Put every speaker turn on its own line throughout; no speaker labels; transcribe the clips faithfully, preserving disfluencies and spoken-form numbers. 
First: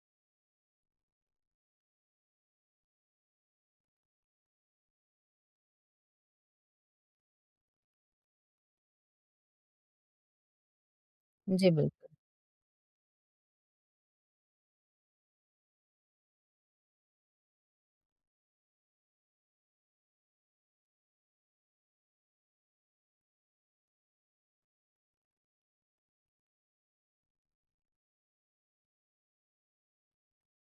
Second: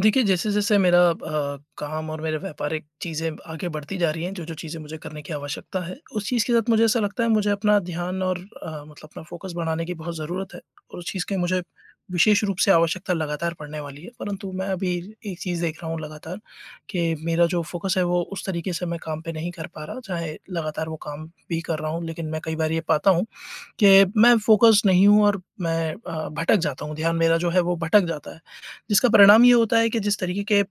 देखिए जैसे-जैसे मेरा अ, काम और मेरे व्यापारिक चीज़ें ब आगे बढ़ती जा रही हैं, जो-जो चीज़ें मुझे करने की आवश्यकता है उस चीज़ के साथ मुझे ऐसा लगता है मुझे अपना ध्यान और मतलब अपना फ़ोकस बढ़ाने की बहुत ज़रूरत है और उस चीज़ की मुझे
जी, बिल्कुल।
विशेष रूप से आवश्यकता लगातार पढ़ने वाली है। परंतु मैं अभी एक चीज़ देख रहा हूँ लगातार कि मेरा जो फ़ोकस है वो उस तरीक़े से मैं काम पर नहीं कर पा रहा चाहे लगातार वो काम भी कर रहा हूँ लेक़िन मैं कई बार ये पाता हूँ कि मैं फ़ोकसड नहीं हूँ और मैं अ, भटक जाता हूँ। ध्यान मेरा जो है वो भटक जाता है। जिसका परिणाम ये होता है कि जिस तरीक़े के अ,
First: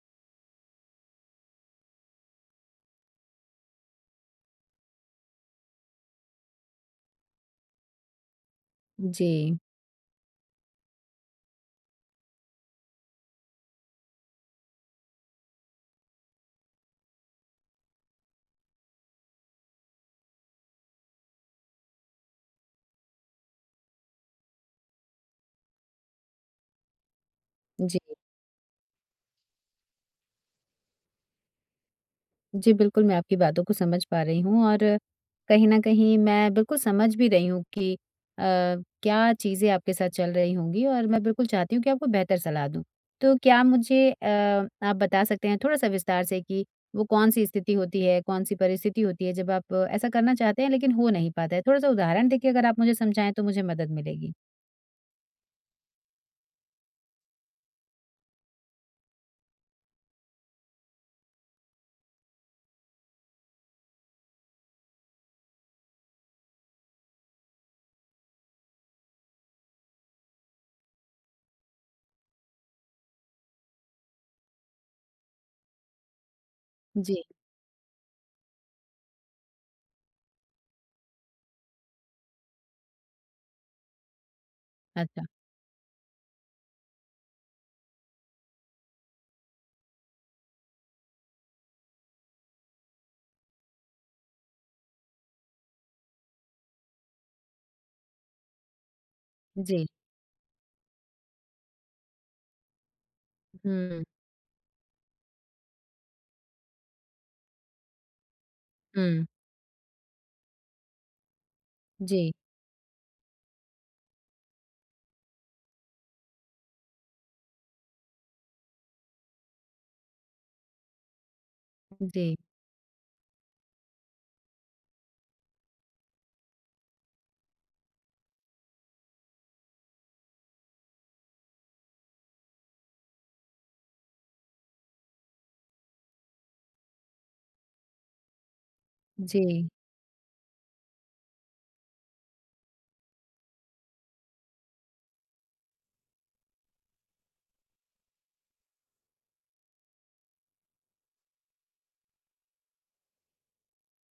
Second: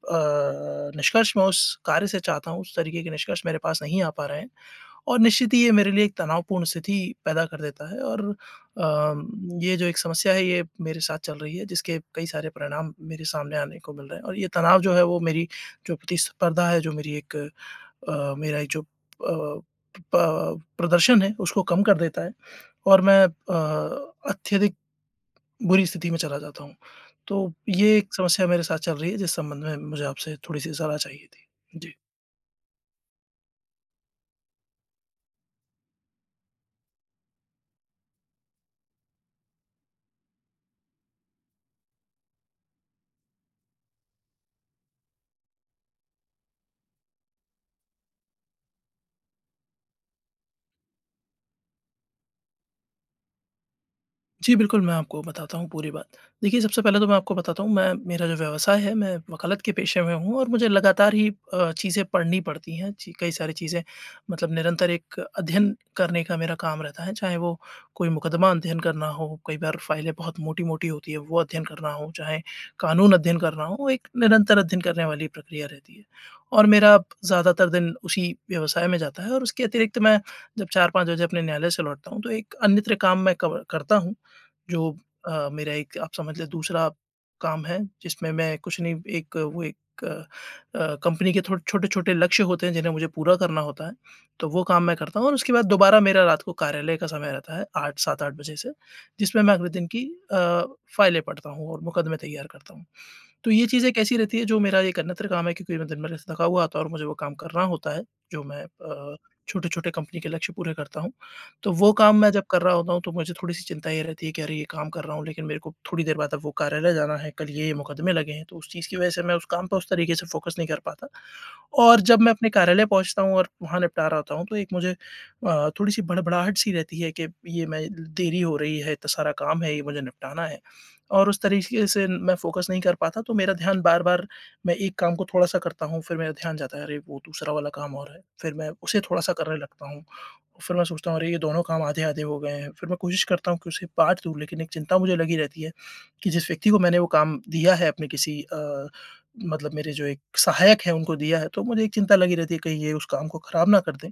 निष्कर्ष मैं उस कार्य से चाहता हूँ, उस तरीक़े के निष्कर्ष मेरे पास नहीं आ पा रहे हैं और निश्चित ही ये मेरे लिए एक तनावपूर्ण स्थिति पैदा कर देता है और अ,
जी।
ये जो एक समस्या है ये मेरे साथ चल रही है जिसके कई सारे परिणाम मेरे सामने आने को मिल रहे हैं और ये तनाव जो है वो मेरी जो प्रतिस्पर्धा है, जो मेरी एक अ, मेरा जो अ, प प्रदर्शन है उसको कम कर देता है और मैं अ, अत्यधिक बुरी स्थिति में चला जाता हूँ। तो ये
जी।
एक समस्या मेरे साथ चल रही है जिस संबंध में मुझे आपसे थोड़ी-सी सलाह चाहिए थी। जी।
जी, बिल्कुल मैं आपकी बातों को समझ पा रही हूँ और कहीं न कहीं मैं बिल्कुल समझ भी रही हूँ कि अ, क्या चीज़ें आपके साथ चल रही होंगी और मैं बिल्कुल चाहती हूँ कि आपको बेहतर सलाह दूँ। तो क्या मुझे अ, आप बता सकते हैं थोड़ा-सा विस्तार से कि वो कौन-सी स्थिति होती है, कौन-सी परिस्थिति होती है जब आप ऐसा करना चाहते हैं लेक़िन हो नहीं पाता है? थोड़ा-सा उदाहरण देके अगर आप मुझे समझाएँ तो मुझे मदद मिलेगी।
जी, बिल्कुल मैं आपको बताता हूँ पूरी बात। देखिए सबसे पहले तो मैं आपको बताता हूँ मैं मेरा जो व्यवसाय है, मैं वकालत के पेशे में हूँ और मुझे लगातार ही अ, चीज़ें पढ़नी पड़ती हैं चि कई सारी चीज़ें मतलब निरंतर एक अध्ययन करने का मेरा काम रहता है चाहे वो कोई मुकदमा अध्ययन करना हो, कई बार फाइलें बहुत मोटी-मोटी होती है, वो अध्ययन करना हो चाहे कानून अध्ययन करना हो, एक निरंतर अध्ययन करने वाली प्रक्रिया रहती है। और मेरा
जी।
ज़्यादातर दिन उसी व्यवसाय में जाता है और उसके अतिरिक्त मैं जब चार पाँच बजे अपने न्यायालय से लौटता हूँ तो एक अन्यत्र काम मैं कब करता हूँ जो
अच्छा।
अ, मेरा एक आप समझ लें दूसरा काम है जिसमें मैं कुछ नहीं एक वो एक अ, कंपनी के थोड़ छोटे-छोटे लक्ष्य होते हैं जिन्हें मुझे पूरा करना होता है तो वो काम मैं करता हूँ और उसके बाद दोबारा मेरा रात को कार्यालय का समय रहता है आठ, सात आठ बजे से जिसमें मैं अगले दिन
जी।
की अ, फाइलें पढ़ता हूँ और मुकदमे तैयार करता हूँ। तो ये चीज़ें
हुँ।
कैसी रहती है जो मेरा एक अन्यत्र काम है क्योंकि मैं दिन-भर से थका हुआ आता हूँ और मुझे वो काम करना होता है जो मैं अ,
हुँ।
छोटे-छोटे कंपनी के लक्ष्य पूरे करता हूँ, तो वो काम मैं
जी।
जब कर रहा होता हूँ तो मुझे थोड़ी-सी चिंता ये रहती है कि अरे ये काम कर रहा हूँ लेक़िन मेरे को थोड़ी देर बाद अब वो कार्यालय जाना है, कल ये मुकदमे लगे हैं तो उस चीज़ की वजह से मैं उस काम पे उस तरीक़े से फोकस नहीं कर पाता। और जब मैं
जी।
अपने कार्यालय पहुँचता हूँ और वहाँ निपटा रहा होता हूँ तो एक मुझे अ, थोड़ी-सी भड़बड़ाहट सी रहती है कि ये मैं देरी हो रही है, इतना सारा काम है, ये मुझे निपटाना है और उस तरीक़े से मैं फ़ोकस नहीं कर पाता तो मेरा ध्यान बार-बार मैं एक काम को थोड़ा-सा करता हूँ फ़िर मेरा ध्यान जाता है अरे वो दूसरा वाला काम और है फ़िर मैं उसे थोड़ा-सा करने
जी।
लगता हूँ, फ़िर मैं सोचता हूँ अरे ये दोनों काम आधे-आधे हो गए हैं फ़िर मैं कोशिश करता हूँ कि उसे बाँट दूँ लेक़िन एक चिंता मुझे लगी रहती है कि जिस व्यक्ति को मैंने वो काम दिया है अपने किसी अ, मतलब मेरे जो एक सहायक है उनको दिया है तो मुझे एक चिंता लगी रहती है कहीं ये उस काम को ख़राब ना कर दें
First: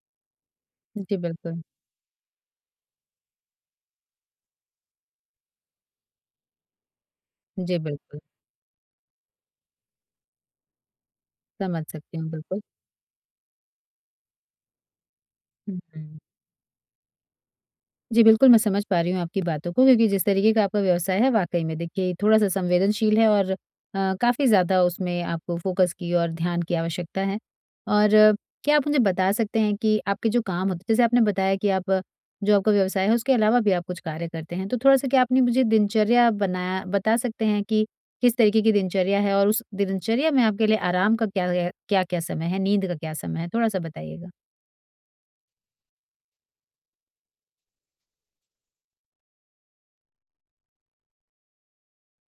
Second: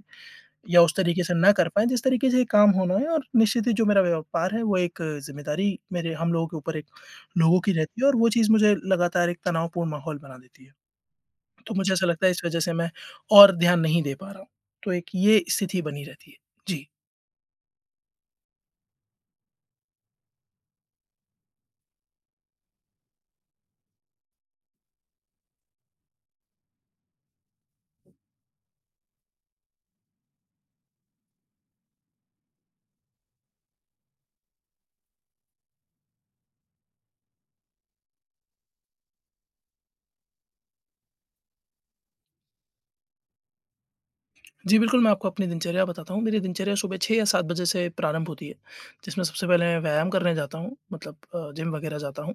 या उस
जी,
तरीक़े से ना
बिल्कुल।
कर पाएँ जिस तरीक़े से ये काम होना है और निश्चित ही जो मेरा व्यापार है वो एक ज़िम्मेदारी मेरे हम लोगों के ऊपर एक लोगों की
जी,
रहती है और
बिल्कुल।
वो चीज़ मुझे लगातार एक तनावपूर्ण माहौल बना देती है। तो
समझ
मुझे ऐसा
सकती
लगता
हूँ,
है इस वजह
बिल्कुल।
से मैं और ध्यान नहीं दे पा रहा हूँ तो एक ये
हुँ,
स्थिति बनी
हुँ।
रहती है, जी।
जी, बिल्कुल मैं समझ पा रही हूँ आपकी बातों को क्योंकि जिस तरीके का आपका व्यवसाय है, वाक़ई में देखिए थोड़ा-सा संवेदनशील है और अ, काफ़ी ज़्यादा उसमें आपको फोकस की और ध्यान की आवश्यकता है और क्या आप मुझे बता सकते हैं कि आपके जो काम होते हैं, जैसे आपने बताया कि आप जो आपका व्यवसाय है उसके अलावा भी आप कुछ कार्य करते हैं तो थोड़ा-सा क्या अपनी मुझे दिनचर्या बना बता सकते हैं कि किस तरीके की दिनचर्या है और उस दिनचर्या में आपके लिए आराम का क्या क्या-क्या समय है, नींद का क्या समय है थोड़ा-सा बताइएगा।
जी बिल्कुल, मैं आपको अपनी दिनचर्या बताता हूँ। मेरी दिनचर्या सुबह छह या सात बजे से प्रारंभ होती है जिसमें सबसे पहले मैं व्यायाम करने जाता हूँ अ, मतलब जिम वगैरह जाता हूँ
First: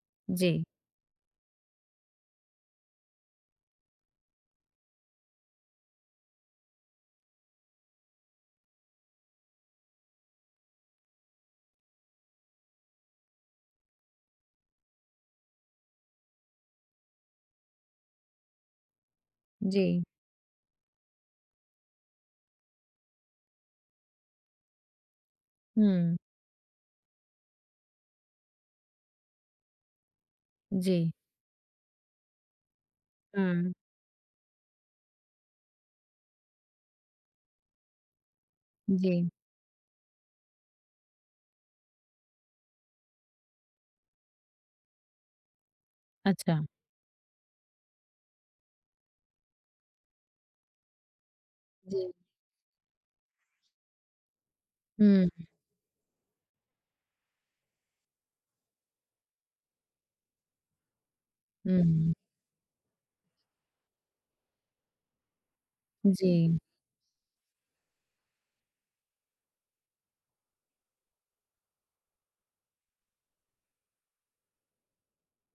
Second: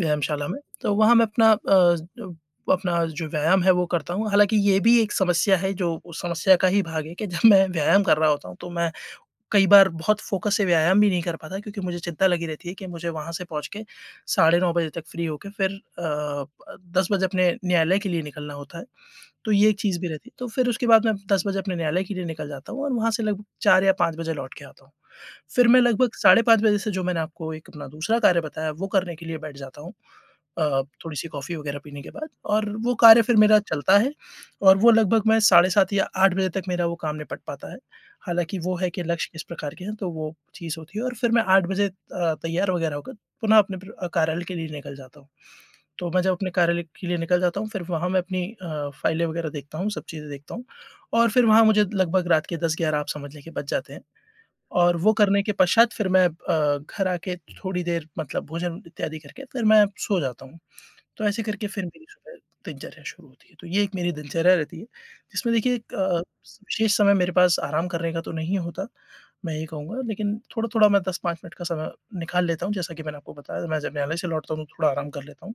व्यायामशाला में।
जी।
तो वहाँ मैं अपना अ, अपना जो व्यायाम है वो करता हूँ। हालाँकि ये भी एक समस्या है जो उस समस्या का ही भाग है कि जब मैं व्यायाम कर रहा होता हूँ तो मैं कई बार बहुत फोकस से व्यायाम भी नहीं कर पाता क्योंकि मुझे चिंता लगी रहती है कि मुझे वहाँ से पहुँच के साढ़े नौ बजे तक फ्री होके फिर अ, दस बजे अपने न्यायालय के लिए निकलना होता है तो ये एक चीज़
जी।
भी रहती है। तो फिर उसके बाद मैं दस बजे अपने न्यायालय के लिए निकल जाता हूँ और वहाँ से लगभग चार या पाँच बजे लौटकर आता हूँ। फिर मैं लगभग
हुँ।
साढ़े पाँच बजे से जो मैंने आपको एक अपना दूसरा कार्य बताया वो करने के लिए बैठ जाता हूँ अ,
जी।
थोड़ी-सी कॉफी वगैरह पीने के बाद और वो कार्य फिर मेरा
हुँ।
चलता है और वो लगभग मैं साढ़े सात या आठ बजे तक मेरा वो काम निपट पाता है। हालाँकि वो है कि लक्ष्य
जी।
किस प्रकार के हैं तो वो चीज़ होती है और फिर मैं आठ बजे अ, तैयार वगैरह होकर पुनः अपने कार्यालय के लिए निकल जाता हूँ। तो मैं जब अपने
अच्छा।
कार्यालय के लिए निकल जाता हूँ फिर वहाँ मैं अपनी अ, फाइलें वगैरह देखता हूँ, सब चीज़ें देखता हूँ और फिर वहाँ मुझे
जी।
लगभग रात के दस ग्यारह आप समझ लीजिए बज जाते हैं और वो
हुँ।
करने के पश्चात फिर मैं अ, घर आकर थोड़ी देर मतलब भोजन इत्यादि करके फिर मैं सो जाता हूँ। तो ऐसे करके
हुँ,
फिर मेरी
हुँ।
सुबह दिनचर्या शुरू होती है। तो ये एक मेरी दिनचर्या रहती है जिसमें देखिए एक अ,
जी।
विशेष समय मेरे पास आराम करने का तो नहीं होता मैं ये कहूँगा लेकिन थोड़ा-थोड़ा मैं दस पाँच मिनट का समय निकाल लेता हूँ। जैसा कि मैंने आपको बताया मैं जब न्यायालय से लौटता हूँ तो थोड़ा आराम कर लेता हूँ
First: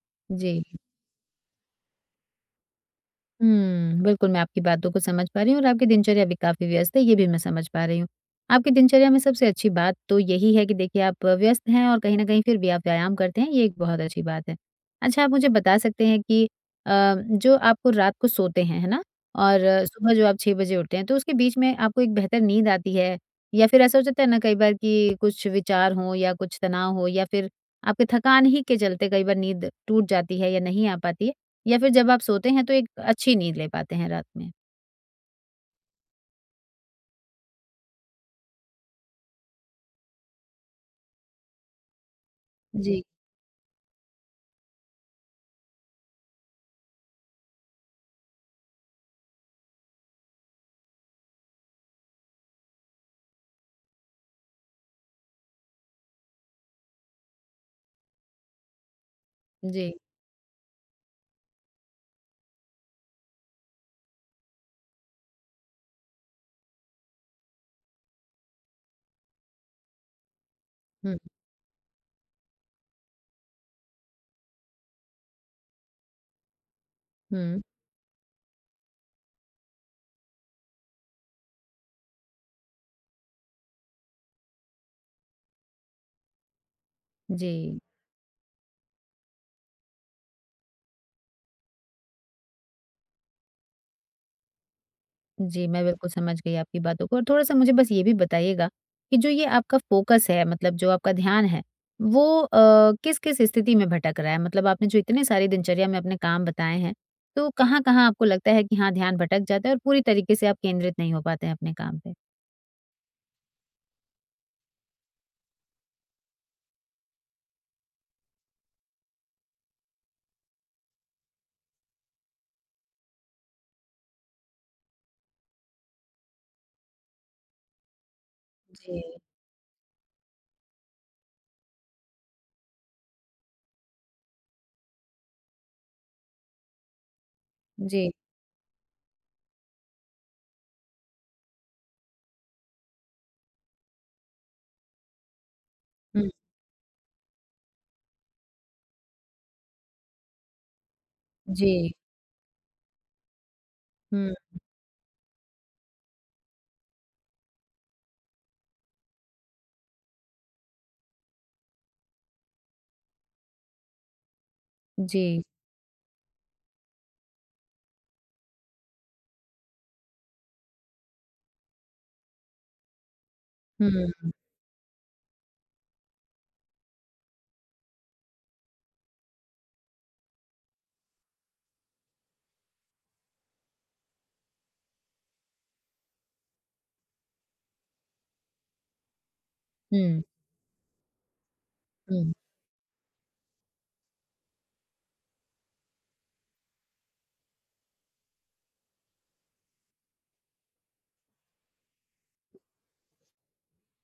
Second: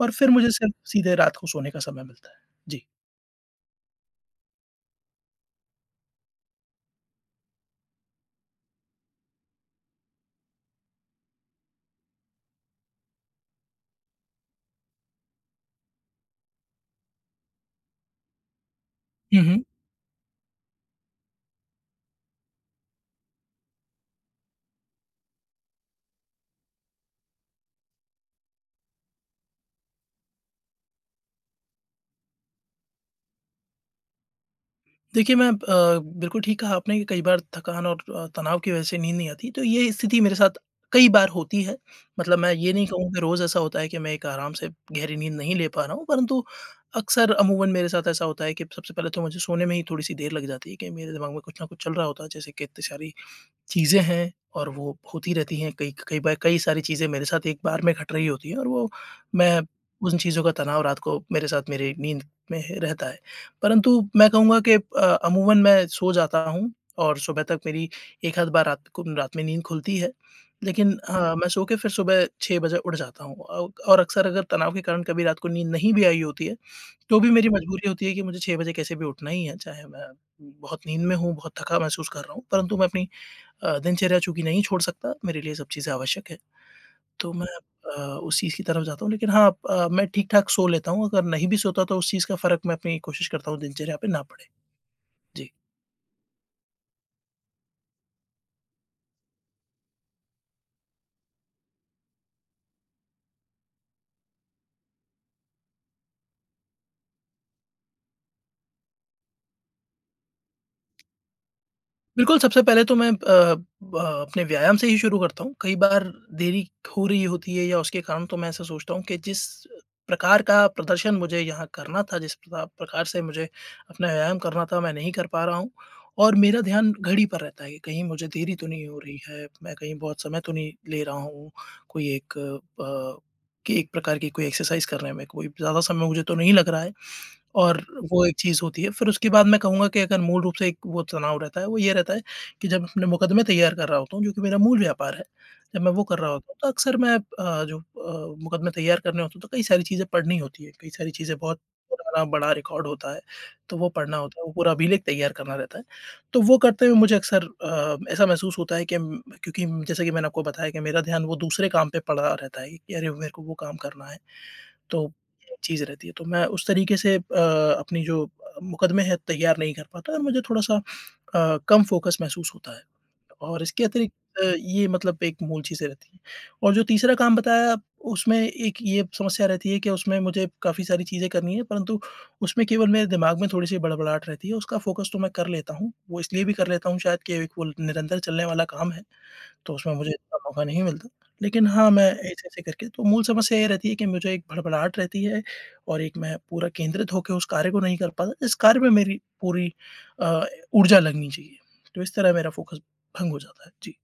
और फिर मुझे
जी।
सिर्फ़ सिम सीधे रात को सोने का समय मिलता है। जी।
हुँ, बिल्कुल मैं आपकी बातों को समझ पा रही हूँ और आपकी दिनचर्या भी काफ़ी व्यस्त है, ये भी मैं समझ पा रही हूँ। आपकी दिनचर्या में सबसे अच्छी बात तो यही है कि देखिए आप व्यस्त हैं और कहीं न कहीं फिर भी आप व्यायाम करते हैं ये एक बहुत अच्छी बात है। अच्छा, आप मुझे बता सकते हैं कि, अ, जो आप रात को सोते हैं, है ना?
हुँ,
और
हुँ।
सुबह जो आप छह बजे उठते हैं तो उसके बीच में आपको एक बेहतर नींद आती है, या फिर ऐसा हो जाता है ना कई बार कि कुछ विचार हो या कुछ तनाव हो या फिर आपके थकान ही के चलते कई बार नींद टूट जाती है या नहीं आ पाती है या फिर जब आप सोते हैं तो एक अच्छी नींद ले पाते हैं रात में?
देखिए मैं अब अ, बिल्कुल ठीक कहा आपने कि कई बार थकान और अ, तनाव की वजह से नींद नहीं आती। तो ये स्थिति मेरे साथ कई बार होती है, मतलब मैं ये नहीं
जी।
कहूँगा कि रोज़ ऐसा होता है कि मैं एक आराम से गहरी नींद नहीं ले पा रहा हूँ। परंतु अक्सर अमूमन मेरे साथ ऐसा होता है कि सबसे पहले तो मुझे सोने में ही थोड़ी-सी देर लग जाती है, कहीं मेरे दिमाग में कुछ ना कुछ चल रहा होता है। जैसे कि इत्ते सारी, चीज़ें हैं और वो होती रहती हैं, कई क कई बा कई सारी चीज़ें मेरे साथ एक बार में घट रही होती हैं और वो मैं
जी।
उन चीज़ों का तनाव रात को मेरे साथ मेरे नींद में ह रहता है। परंतु मैं कहूँगा कि अ, अमूमन मैं सो जाता हूँ और सुबह तक मेरी एक-आध बार रात को रात में नींद खुलती है। लेकिन अ,
हुँ।
मैं सो के फिर सुबह छह बजे उठ जाता हूँ अ, और अक्सर अगर तनाव के कारण कभी रात को नींद नहीं भी आई होती है, तो भी मेरी
हुँ।
मजबूरी होती है कि मुझे छह बजे कैसे भी उठना ही है। चाहे मैं, बहुत नींद में हूँ, बहुत थका महसूस कर रहा हूँ, परंतु मैं अपनी अ, दिनचर्या चूँकि नहीं छोड़ सकता, मेरे लिए सब चीज़ें आवश्यक है, तो मैं
जी।
अ, उस चीज़ की तरफ जाता हूँ। लेकिन हाँ, अ, मैं ठीक-ठाक सो लेता हूँ, अगर नहीं भी सोता तो उस चीज़ का फ़र्क मैं अपनी कोशिश करता हूँ दिनचर्या पे ना पड़े। जी।
जी, मैं बिल्कुल समझ गई आपकी बातों को और थोड़ा-सा मुझे बस ये भी बताइएगा, कि जो ये आपका फोकस है, मतलब जो आपका ध्यान है, वो अ, किस-किस स्थिति में भटक रहा है मतलब आपने जो इतने सारे दिनचर्या में अपने काम बताए हैं, तो कहाँ-कहाँ आपको लगता है कि हाँ ध्यान भटक जाता है और पूरी तरीके से आप केंद्रित नहीं हो पाते हैं अपने काम पे?
बिल्कुल, सबसे पहले तो मैं अ, ब अपने व्यायाम से ही शुरू करता हूँ। कई बार देरी हो रही होती है या उसके कारण तो मैं ऐसा सोचता हूँ कि जिस अ, प्रकार का प्रदर्शन मुझे यहाँ करना था, जिस पता प्रकार से मुझे अपना व्यायाम करना था, मैं नहीं कर पा रहा हूँ, और मेरा ध्यान घड़ी पर रहता है कि कहीं मुझे देरी तो नहीं हो
जी।
रही है। मैं कहीं बहुत समय तो नहीं ले रहा हूँ, कोई एक प कि एक प्रकार की कोई एक्सरसाइज़ करने में, कोई ज़्यादा समय मुझे तो नहीं लग रहा है और
जी।
वो एक चीज़ होती है। फिर उसके बाद मैं कहूँगा कि अगर मूल रूप से एक वो तनाव रहता है, वो ये रहता है, कि जब अपने मुकदमे तैयार कर रहा होता हूँ जो कि मेरा मूल व्यापार है, जब मैं वो कर
हुँ।
रहा होता हूँ तो अक्सर मैं अ, जो अ, मुकदमे तैयार करने होते हैं तो कई सारी चीज़ें पढ़नी होती है। कई सारी चीज़ें बहुत
जी।
पुराना बड़ा रिकॉर्ड होता है, तो वो पढ़ना
हुँ।
होता है, वो पूरा अभिलेख तैयार करना रहता है। तो वो करते हुए मुझे अक्सर अ, ऐसा महसूस होता है कि उम, मैं क्योंकि उम, जैसे कि मैंने आपको बताया कि मेरा ध्यान वो दूसरे काम पे पड़ा रहता है कि अरे मेरे को वो काम करना है, तो
जी।
ये चीज़ रहती है। तो मैं उस तरीके से अ, अपनी जो अ अ, मुकदमे हैं तैयार नहीं कर पाता और मुझे थोड़ा-सा अ, कम फोकस महसूस होता है। और इसके
हुँ,
अतिरिक्त
हुँ।
अ, ये मतलब एक मूल चीज़ें रहती हैं। और जो तीसरा काम बताया उसमें एक ये समस्या रहती है कि उसमें मुझे काफ़ी सारी चीज़ें करनी है परंतु, उसमें केवल मेरे दिमाग में थोड़ी-सी बड़बड़ाहट रहती है, उसका फोकस तो मैं कर लेता हूँ। वो इसलिए भी कर लेता हूँ शायद कि एक वो ल निरंतर चलने वाला काम है, तो उसमें मुझे
हुँ।
इतना मौका नहीं मिलता। लेकिन हाँ, मैं
हुँ।
ऐसे-ऐसे करके तो मूल समस्या ये रहती है कि मुझे एक भड़भड़ाहट रहती है, और एक मैं पूरा केंद्रित होके उस कार्य को नहीं कर पाता जिस कार्य में मेरी पूरी अ, ऊर्जा लगनी चाहिए। तो इस तरह मेरा फोकस भंग हो जाता है। जी।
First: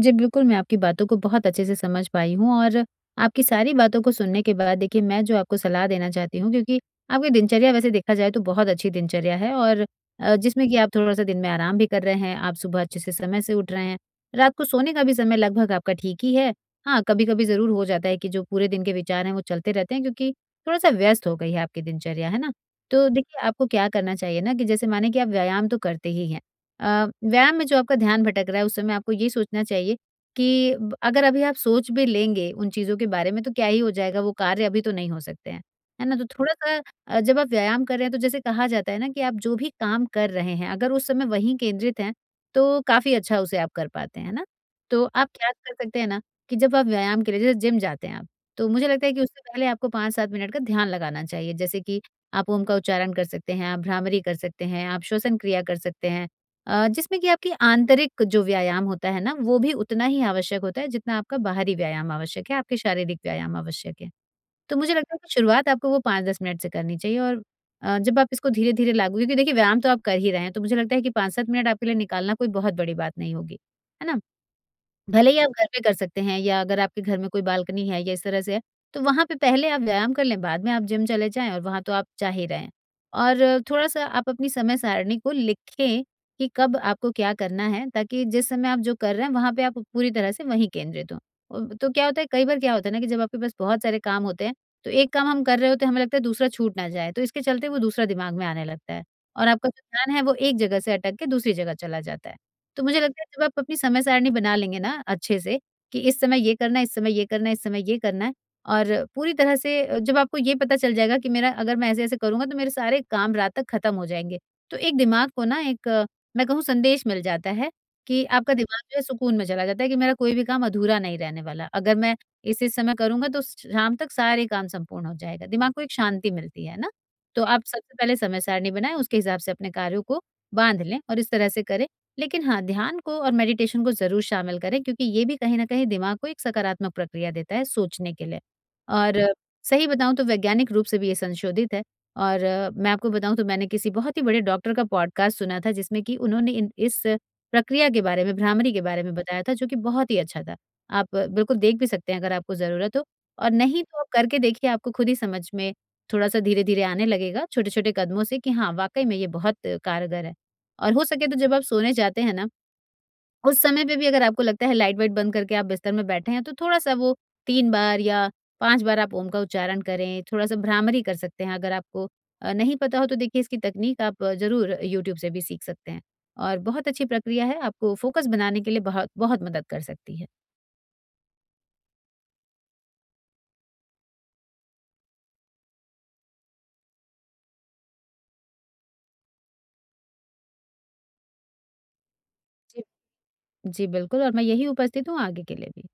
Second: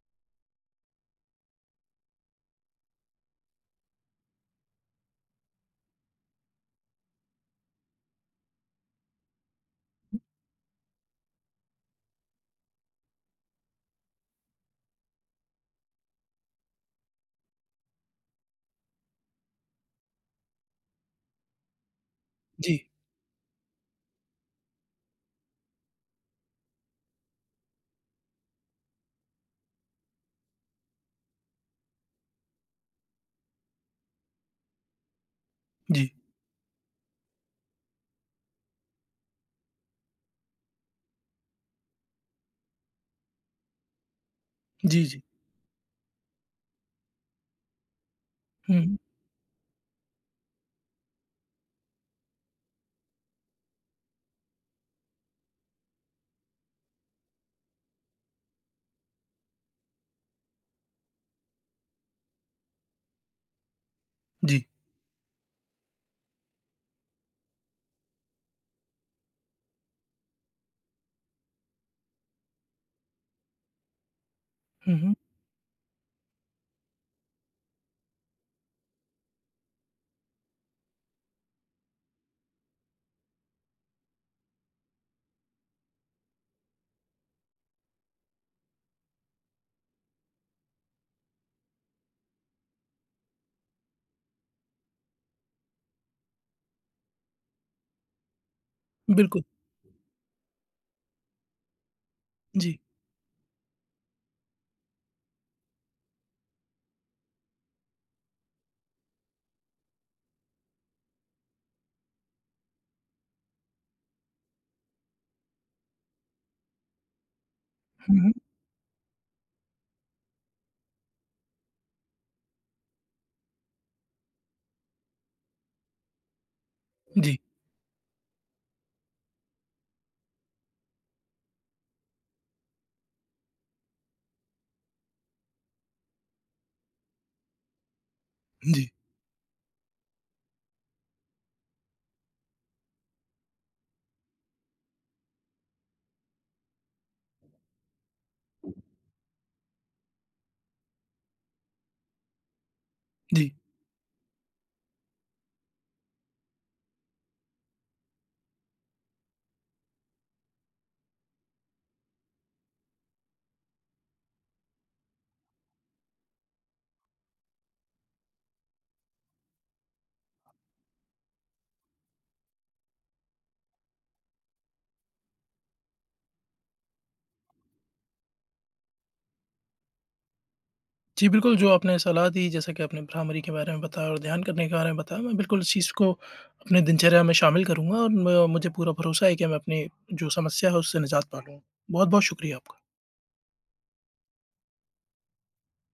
जी बिल्कुल, मैं आपकी बातों को बहुत अच्छे से समझ पाई हूँ। और आपकी सारी बातों को सुनने के बाद देखिए मैं जो आपको सलाह देना चाहती हूँ क्योंकि आपकी दिनचर्या वैसे देखा जाए तो बहुत अच्छी दिनचर्या है और
हुँ।
अ, जिसमें कि आप थोड़ा-सा दिन में आराम भी कर रहे हैं। आप सुबह अच्छे से समय से उठ रहे हैं, रात को सोने का भी समय लगभग आपका ठीक ही है। हाँ, कभी-कभी ज़रूर हो जाता है कि जो पूरे दिन के विचार हैं वो चलते रहते हैं क्योंकि थोड़ा-सा व्यस्त हो गई है आपकी दिनचर्या। है ना?
जी।
तो देखिए आपको क्या करना चाहिए ना कि जैसे मानिए कि आप व्यायाम तो करते ही हैं। अ, व्यायाम में जो आपका ध्यान भटक रहा है, उस समय आपको ये सोचना चाहिए कि ब अगर अभी आप सोच भी लेंगे उन चीज़ों के बारे में। तो क्या ही हो जाएगा, वो कार्य अभी तो नहीं हो सकते हैं। है
जी।
ना? तो थोड़ा-सा अ, जब आप व्यायाम कर रहे हैं तो जैसे कहा जाता है ना कि आप जो भी काम कर रहे हैं अगर उस समय वहीं केंद्रित हैं तो काफ़ी अच्छा उसे आप कर पाते हैं। है ना? तो
जी, जी।
आप क्या कर सकते हैं ना कि जब आप व्यायाम के लिए जैसे जिम जाते हैं आप, तो मुझे
हुँ।
लगता है कि उससे पहले आपको पाँच सात मिनट का ध्यान लगाना चाहिए। जैसे कि आप ओम का उच्चारण कर सकते हैं, आप भ्रामरी कर सकते हैं, आप श्वसन क्रिया कर सकते हैं अ, जिसमें कि आपकी आंतरिक जो व्यायाम होता है ना। वो भी उतना ही आवश्यक होता है जितना आपका बाहरी व्यायाम आवश्यक है, आपके शारीरिक व्यायाम आवश्यक है।
जी।
तो मुझे लगता है कि शुरुआत आपको वो पाँच दस मिनट से करनी चाहिए और अ, जब आप इसको धीरे-धीरे लागू क्योंकि देखिए व्यायाम तो आप कर ही रहे हैं तो मुझे लगता है कि पाँच सात मिनट आपके लिए निकालना कोई बहुत बड़ी बात नहीं होगी। है ना?
हुँ, हुँ।
भले ही आप घर पे कर सकते हैं या अगर आपके घर में कोई बालकनी है या इस तरह से है। तो वहाँ पे पहले आप व्यायाम कर लें, बाद में आप जिम चले जाएँ और वहाँ तो आप जा ही रहे हैं। और थोड़ा-सा आप अपनी समय-सारिणी को लिखें कि कब आपको क्या करना है ताकि जिस समय आप जो कर रहे हैं वहाँ पे आप पूरी तरह से वहीं केंद्रित हों। तो क्या होता है कई बार क्या होता है ना कि जब आपके पास बहुत सारे काम होते हैं तो एक काम हम कर रहे होते हैं हमें लगता है दूसरा छूट ना जाए, तो इसके चलते वो दूसरा दिमाग में आने लगता है।
बिल्कुल।
और आपका कोई प्लान है वो एक जगह से अटक के दूसरी जगह चला जाता है।
जी।
तो मुझे लगता है जब आप अपनी समय-सारिणी बना लेंगे ना अच्छे से कि इस समय ये करना है, इस समय ये करना है, इस समय ये करना है। और पूरी तरह से जब आपको ये पता चल जाएगा कि मेरा अगर मैं ऐसे-ऐसे करूँगा तो मेरे सारे काम रात तक खत्म हो जाएँगे। तो एक दिमाग को ना एक मैं कहूँ संदेश मिल जाता है
हुँ,
कि
हुँ।
आपका दिमाग जो हैं सुकून में चला जाता है कि मेरा कोई भी काम अधूरा नहीं रहने वाला। अगर मैं इस-इस समय करूँगा तो स शाम तक सारे काम संपूर्ण हो जाएगा, दिमाग को एक शांति मिलती है ना।
जी।
तो आप सबसे पहले समय-सारिणी बनाएँ, उसके हिसाब से अपने कार्यों को बाँध लें और इस तरह से करें। लेकिन हाँ, ध्यान को और मेडिटेशन को ज़रूर शामिल करें क्योंकि ये भी कहीं न कहीं दिमाग को एक सकारात्मक प्रक्रिया देता है सोचने के लिए।
जी।
और सही बताऊँ तो वैज्ञानिक रूप से भी ये संशोधित है और मैं आपको बताऊँ तो मैंने किसी बहुत ही बड़े डॉक्टर का पॉडकास्ट सुना था जिसमें कि उन्होंने इन इस प्रक्रिया के बारे में, भ्रामरी के बारे में बताया था जो कि बहुत ही अच्छा था। आप बिल्कुल देख भी सकते हैं अगर आपको ज़रूरत हो और
जी।
नहीं तो आप करके देखिए आपको खुद ही समझ में थोड़ा-सा धीरे-धीरे आने लगेगा, छोटे-छोटे कदमों से कि हाँ वाक़ई में ये बहुत कारगर है। और हो सके तो जब आप सोने जाते हैं ना, उस समय पे भी अगर आपको लगता है लाइट-वाइट बंद करके आप बिस्तर में बैठे हैं तो थोड़ा-सा वो तीन बार या पाँच बार आप ओम का उच्चारण करें, थोड़ा-सा भ्रामरी कर सकते हैं। अगर आपको अ, नहीं पता हो तो देखिए इसकी तकनीक आप ज़रूर अ, यूट्यूब से भी सीख सकते हैं। और बहुत अच्छी प्रक्रिया है आपको फोकस बनाने के लिए बहुत बहुत मदद कर सकती है।
जी, बिल्कुल जो आपने सलाह दी जैसे कि आपने भ्रामरी के बारे में बताया और ध्यान करने के बारे में बताया। मैं बिल्कुल इस चीज़ को अपने दिनचर्या में शामिल करूँगा और म मुझे पूरा भरोसा है कि मैं अपनी जो समस्या है उससे निजात पा लूँगा। बहुत-बहुत शुक्रिया आपका।
जी। जी, बिल्कुल और मैं यहीं उपस्थित हूँ आगे के लिए भी।